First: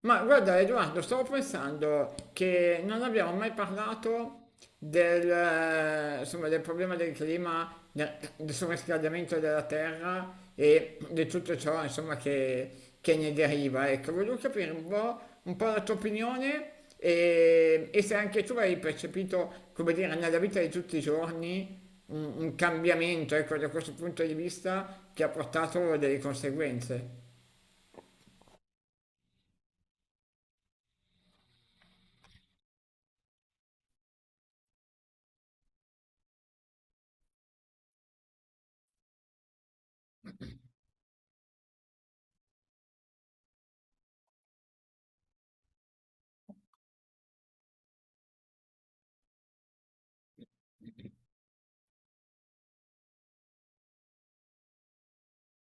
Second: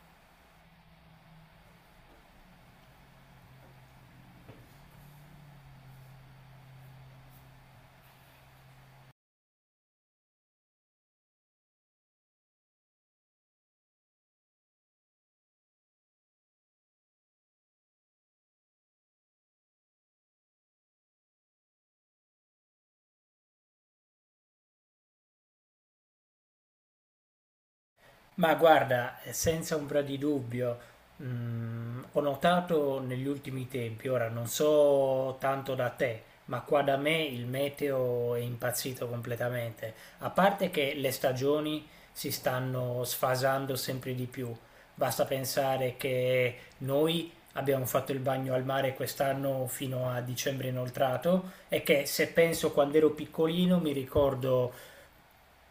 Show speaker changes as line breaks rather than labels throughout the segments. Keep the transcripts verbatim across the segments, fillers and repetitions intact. Ma guarda Edoardo, stavo pensando che non abbiamo mai parlato del, eh, insomma, del problema del clima, del, del surriscaldamento della terra e di tutto ciò, insomma, che, che ne deriva. Ecco, volevo capire un po', un po' la tua opinione e, e se anche tu hai percepito, come dire, nella vita di tutti i giorni un, un cambiamento, ecco, da questo punto di vista che ha portato delle conseguenze.
Ma guarda, eh, senza ombra di dubbio, mm, ho notato negli ultimi tempi, ora non so tanto da te, ma qua da me il meteo è impazzito completamente. A parte che le stagioni si stanno sfasando sempre di più. Basta pensare che noi abbiamo fatto il bagno al mare quest'anno fino a dicembre inoltrato e che se penso quando ero piccolino mi ricordo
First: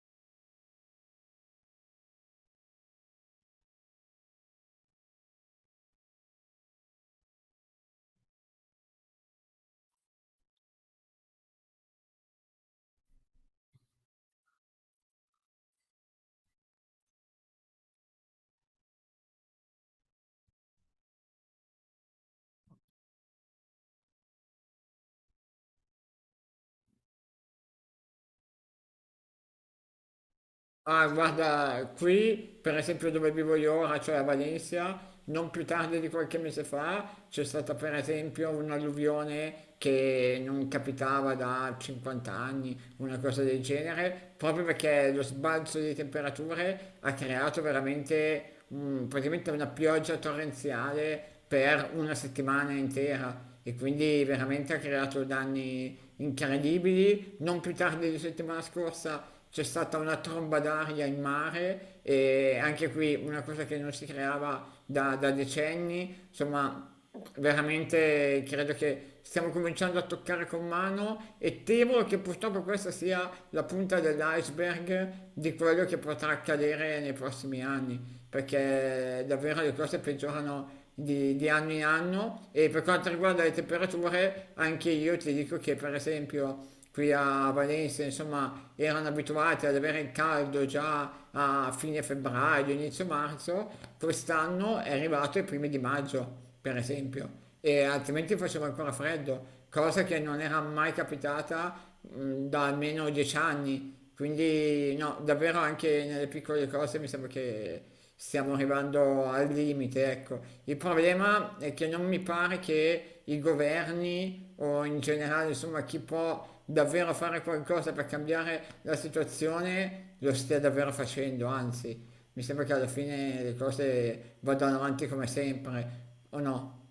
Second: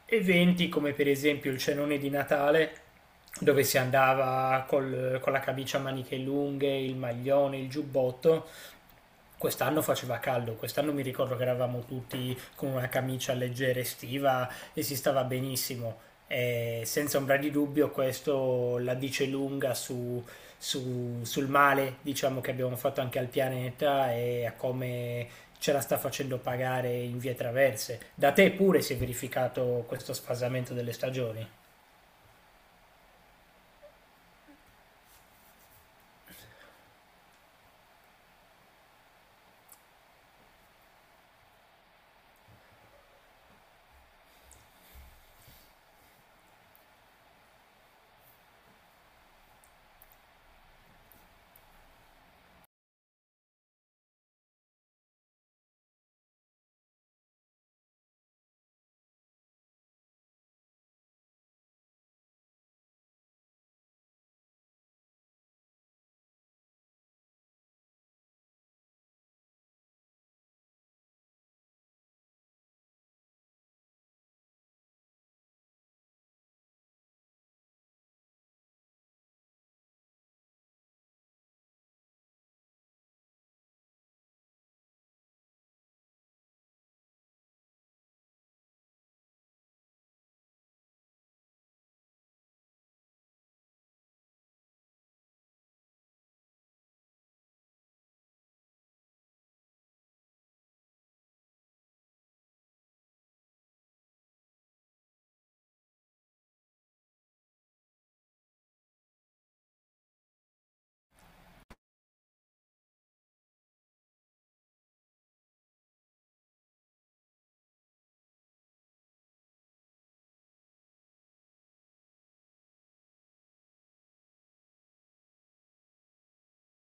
eventi come per esempio il cenone di Natale, dove si andava col- con la camicia a maniche lunghe, il maglione, il giubbotto. Quest'anno faceva caldo, quest'anno mi ricordo che eravamo tutti con una camicia leggera estiva e si stava benissimo. E senza ombra di dubbio questo la dice lunga su, su- sul male, diciamo, che abbiamo fatto anche al pianeta e a come ce la sta facendo pagare in vie traverse. Da te pure si è verificato questo sfasamento delle
Ah,
stagioni.
guarda, qui, per esempio dove vivo io ora, cioè a Valencia, non più tardi di qualche mese fa, c'è stata per esempio un'alluvione che non capitava da cinquanta anni, una cosa del genere, proprio perché lo sbalzo di temperature ha creato veramente mm, praticamente una pioggia torrenziale per una settimana intera. E quindi veramente ha creato danni incredibili. Non più tardi di settimana scorsa c'è stata una tromba d'aria in mare e anche qui una cosa che non si creava da, da decenni, insomma veramente credo che stiamo cominciando a toccare con mano e temo che purtroppo questa sia la punta dell'iceberg di quello che potrà accadere nei prossimi anni, perché davvero le cose peggiorano di, di anno in anno e per quanto riguarda le temperature anche io ti dico che per esempio qui a Varese, insomma, erano abituati ad avere il caldo già a fine febbraio, inizio marzo, quest'anno è arrivato ai primi di maggio, per esempio, e altrimenti faceva ancora freddo, cosa che non era mai capitata mh, da almeno dieci anni, quindi no, davvero anche nelle piccole cose mi sembra che stiamo arrivando al limite, ecco. Il problema è che non mi pare che i governi o in generale, insomma, chi può davvero fare qualcosa per cambiare la situazione lo stia davvero facendo, anzi, mi sembra che alla fine le cose vadano avanti come sempre, o no?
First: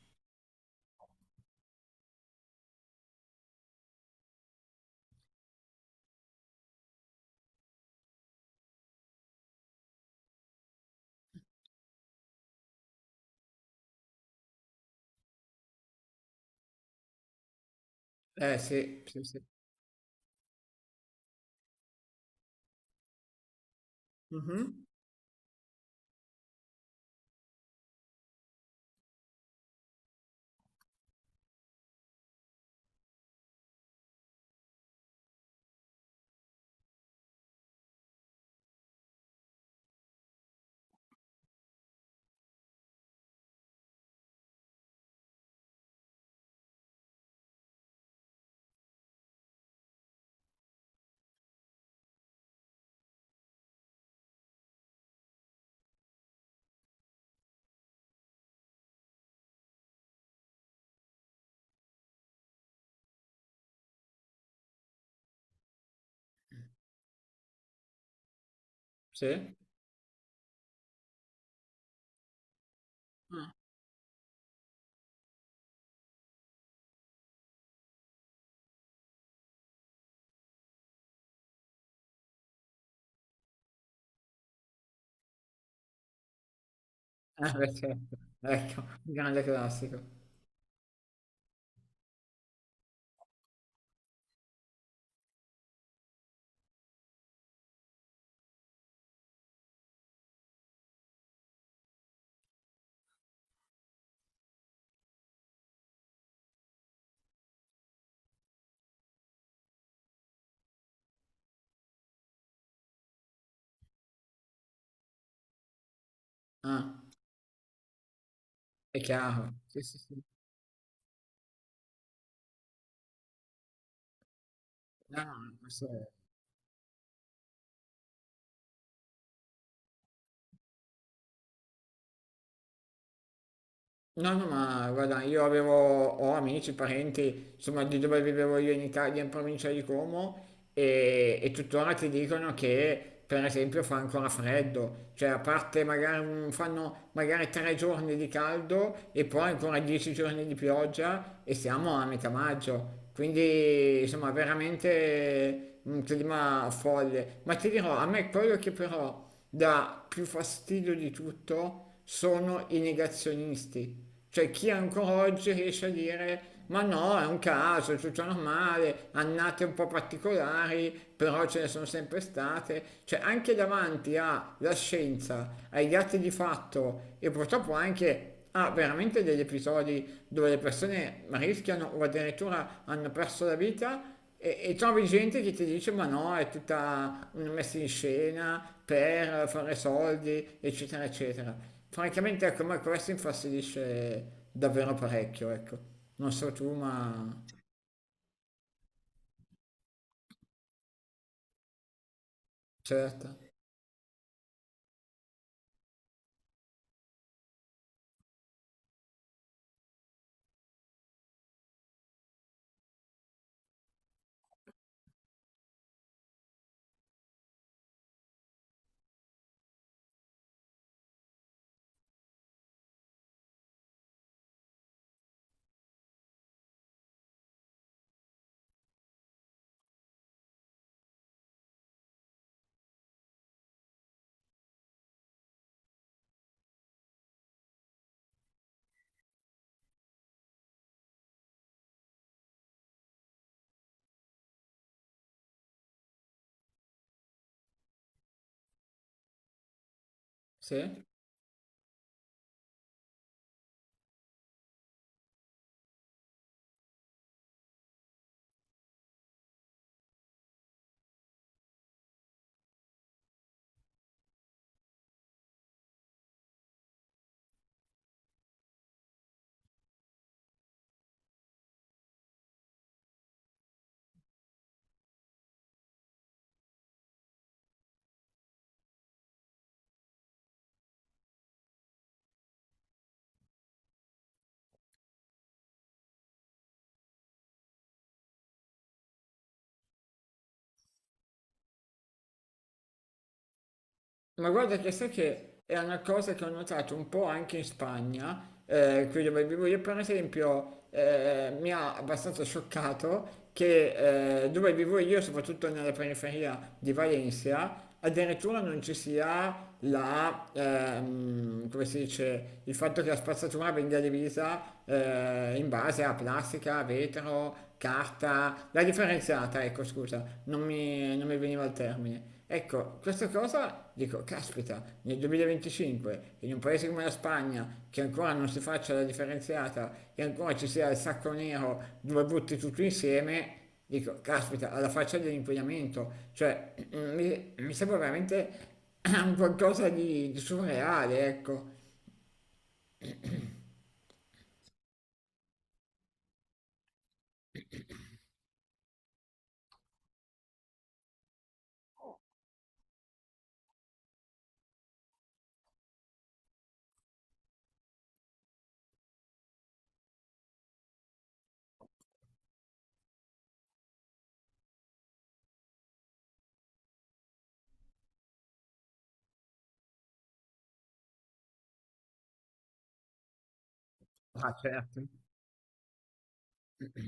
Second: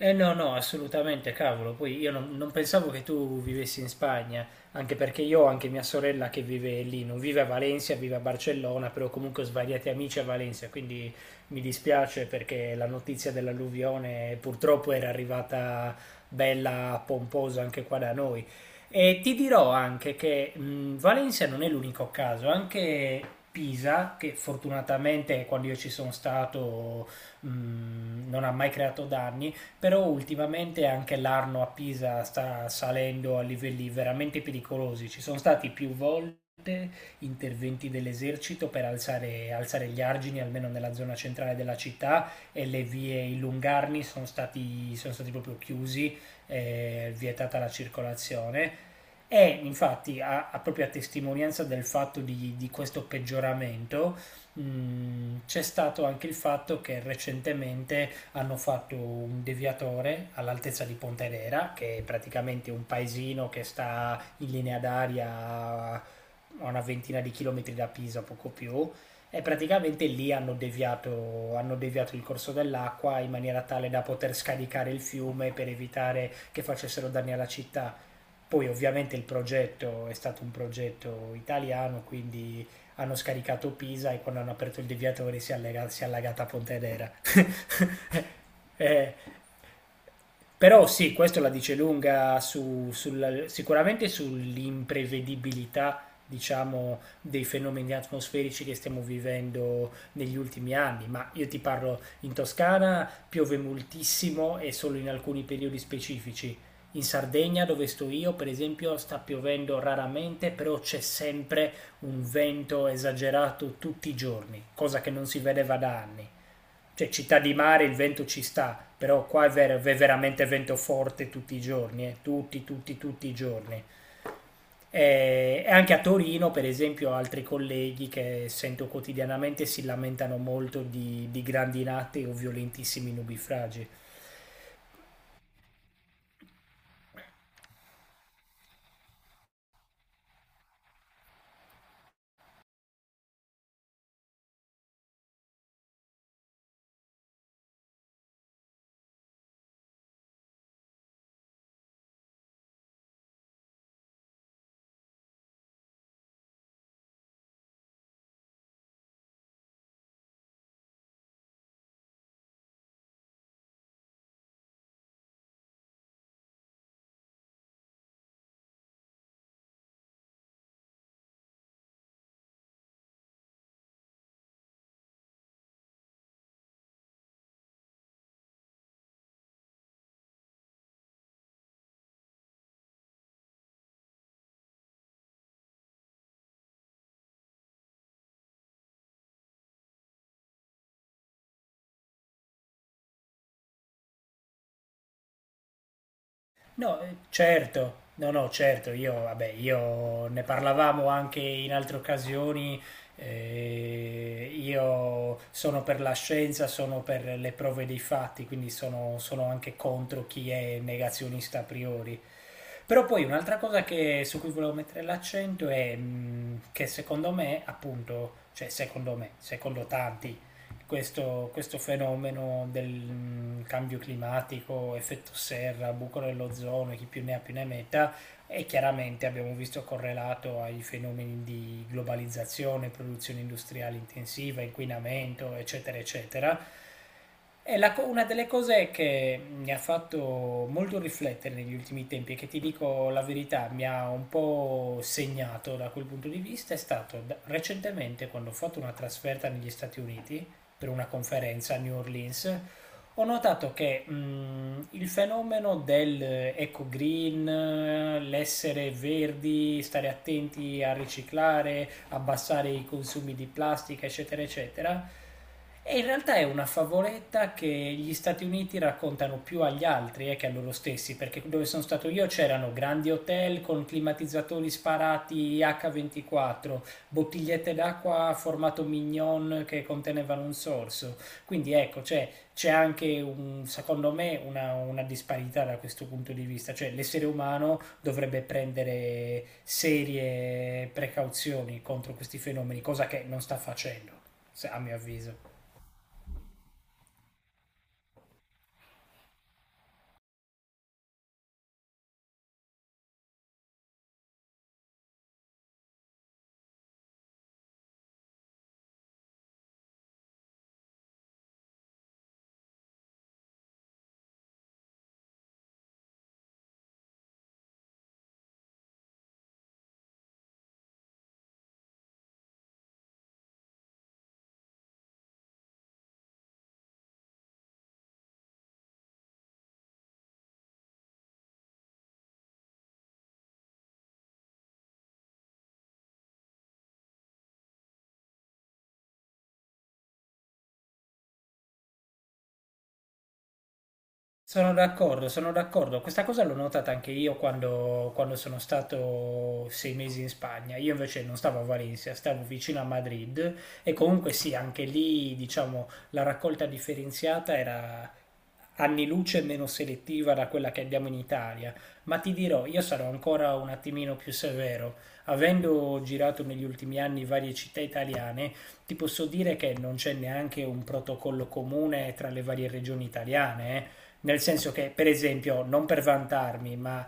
Eh no, no, assolutamente, cavolo. Poi io non, non pensavo che tu vivessi in Spagna, anche perché io ho anche mia sorella che vive lì, non vive a Valencia, vive a Barcellona, però comunque ho svariati amici a Valencia, quindi mi dispiace perché la notizia dell'alluvione purtroppo era arrivata bella pomposa anche qua da noi.
Eh sì,
E
sì,
ti
sì.
dirò anche che mh, Valencia non è l'unico caso, anche Pisa, che
Mhm.
fortunatamente quando io ci sono stato mh, non ha mai creato danni, però ultimamente anche l'Arno a Pisa sta salendo a livelli veramente pericolosi. Ci sono stati più volte interventi dell'esercito per alzare, alzare gli argini, almeno nella zona centrale della città, e le vie, i lungarni sono stati, sono stati proprio chiusi, eh, vietata la circolazione. E infatti, a, a proprio a testimonianza del fatto di, di questo peggioramento, mh, c'è stato anche il fatto che recentemente hanno fatto un deviatore all'altezza di Pontedera, che è praticamente un paesino che sta in linea d'aria a una ventina di chilometri da Pisa, poco più, e
Sì.
praticamente lì hanno deviato, hanno deviato il corso dell'acqua in
Ah,
maniera tale da poter scaricare il fiume per evitare che facessero danni alla città. Poi ovviamente il progetto è stato un progetto italiano, quindi hanno scaricato Pisa e quando hanno aperto il deviatore si è, allega- si è allagata Pontedera.
eh, beh, certo. Ecco,
Eh,
grande classico.
Però sì, questo la dice lunga su- sulla- sicuramente sull'imprevedibilità, diciamo, dei fenomeni atmosferici che stiamo vivendo negli ultimi anni. Ma io ti parlo, in Toscana piove moltissimo e solo in alcuni periodi specifici. In Sardegna, dove sto io, per esempio, sta piovendo raramente, però c'è sempre un vento esagerato tutti i giorni, cosa che non si vedeva da anni.
Ah.
Cioè, città di mare il vento ci sta,
È
però qua è,
chiaro, sì,
ver-
sì,
è
sì.
veramente vento forte tutti i giorni, eh, tutti, tutti, tutti i giorni.
No, no.
Eh, E
questo
anche a
è
Torino, per esempio, altri colleghi che sento quotidianamente si lamentano molto di, di grandinate o violentissimi nubifragi.
No, no, ma guarda, io avevo, ho amici, parenti, insomma, di dove vivevo io in Italia, in provincia di Como, e, e tuttora ti dicono che, per esempio, fa ancora freddo, cioè a parte magari un- fanno magari tre giorni di caldo e poi ancora dieci giorni di pioggia e siamo a metà maggio. Quindi, insomma, veramente un clima folle. Ma ti dirò, a me quello che però dà più fastidio di tutto sono i negazionisti, cioè, chi ancora oggi riesce a dire ma no, è un caso, è tutto normale, annate un po' particolari, però ce ne sono sempre state. Cioè, anche davanti alla scienza, ai dati di fatto e purtroppo anche a veramente degli episodi dove le persone rischiano o addirittura hanno perso la vita. E, e trovi gente che ti dice ma no, è tutta una messa in scena per fare soldi, eccetera, eccetera. Francamente, ecco, ma questo infastidisce davvero parecchio, ecco. Non so tu,
No, eh,
ma...
certo, no, no, certo, io, vabbè, io ne parlavamo anche in altre occasioni,
Certo,
eh, io sono per la scienza, sono per le prove dei fatti, quindi sono, sono anche contro chi è negazionista a priori. Però poi un'altra cosa che- su cui volevo mettere l'accento è mh, che secondo me, appunto, cioè secondo me, secondo tanti, questo, questo fenomeno del mm, cambio climatico, effetto serra, buco dell'ozono, chi più ne ha più ne metta, e chiaramente abbiamo visto correlato ai fenomeni di globalizzazione, produzione industriale intensiva, inquinamento, eccetera, eccetera. E la co- una delle cose che mi ha fatto molto riflettere negli ultimi tempi e che, ti dico la verità, mi ha un po' segnato da quel punto di vista, è stato da- recentemente, quando ho fatto una trasferta negli Stati Uniti per
sì.
una conferenza a New Orleans. Ho notato che mh, il fenomeno del eh, eco green, eh, l'essere verdi, stare attenti a riciclare, abbassare i consumi di plastica, eccetera, eccetera, è in realtà è una favoletta che gli Stati Uniti raccontano più agli altri eh, che a loro stessi, perché dove sono stato io c'erano grandi hotel con climatizzatori sparati acca ventiquattro, bottigliette d'acqua formato mignon che contenevano un sorso. Quindi ecco, cioè, c'è anche un, secondo me una, una disparità da questo punto di vista, cioè l'essere umano dovrebbe prendere serie precauzioni contro questi fenomeni, cosa che non sta facendo,
Ma
se-
guarda
a
che
mio
sai
avviso.
che è una cosa che ho notato un po' anche in Spagna, eh, qui dove vivo io, per esempio, eh, mi ha abbastanza scioccato che eh, dove vivo io, soprattutto nella periferia di Valencia, addirittura non ci sia la, ehm, come si dice, il fatto che la spazzatura venga divisa eh, in base a plastica, vetro, carta, la differenziata, ecco scusa, non mi, non mi veniva il termine. Ecco, questa cosa dico, caspita, nel duemilaventicinque, in un paese come la Spagna, che ancora non si faccia la differenziata e ancora ci sia il sacco nero dove butti tutto insieme. Dico, caspita, alla faccia dell'inquinamento, cioè mm, mi, mi sembra veramente un qualcosa di, di surreale, ecco.
Sono d'accordo, sono d'accordo. Questa cosa l'ho notata anche io quando, quando, sono stato sei mesi in Spagna. Io invece non stavo a Valencia, stavo vicino a Madrid, e comunque sì, anche lì, diciamo, la raccolta differenziata era anni luce meno selettiva da quella che abbiamo in Italia. Ma ti dirò, io sarò ancora un attimino più severo. Avendo girato negli ultimi anni varie città italiane, ti posso dire che non c'è neanche un protocollo comune tra le varie regioni italiane. Eh. Nel
Ah,
senso che,
certo,
per esempio, non per vantarmi, ma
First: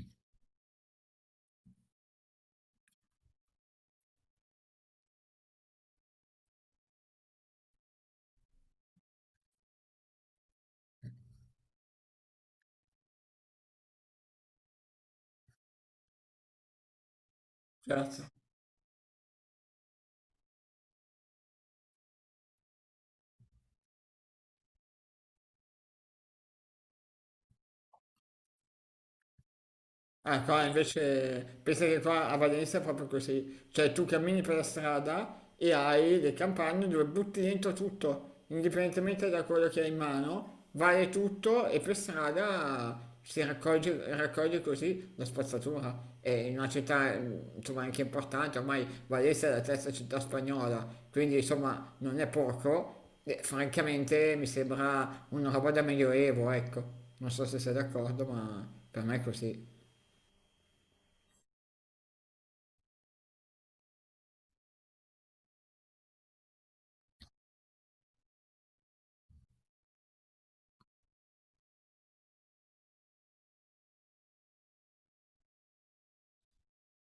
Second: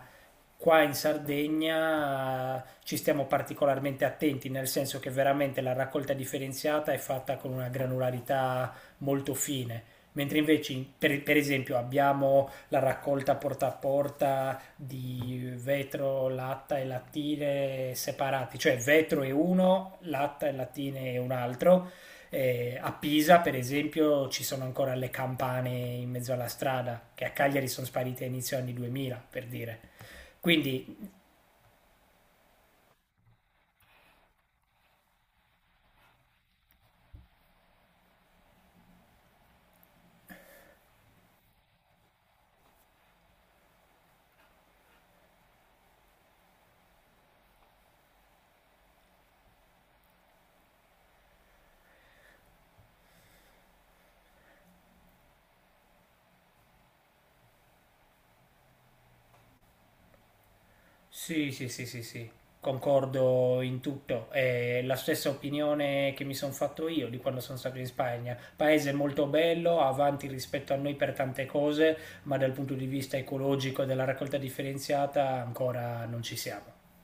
qua in Sardegna eh, ci stiamo particolarmente attenti, nel senso che veramente la raccolta differenziata è fatta con una granularità molto fine. Mentre invece, in- per, per esempio, abbiamo la raccolta porta a porta di vetro, latta e lattine
certo.
separati, cioè vetro è uno, latta e lattine è un altro, eh, a Pisa, per esempio, ci sono ancora le campane in mezzo alla strada, che a Cagliari sono sparite a inizio anni duemila, per dire.
Ah, qua
Quindi,
invece pensa che qua a Valencia è proprio così, cioè tu cammini per la strada e hai le campagne dove butti dentro tutto, indipendentemente da quello che hai in mano, vale tutto e per strada si raccoglie, raccoglie così la spazzatura. È in una città eh, insomma anche importante, ormai Valencia è la terza città spagnola, quindi insomma non è poco, e francamente mi sembra una roba da medioevo, ecco. Non so se sei d'accordo, ma per me è così.
sì, sì, sì, sì, sì, concordo in tutto. È la stessa opinione che mi sono fatto io di quando sono stato in Spagna. Paese molto bello, avanti rispetto a noi per tante cose, ma dal punto di vista ecologico e della raccolta differenziata ancora non ci siamo.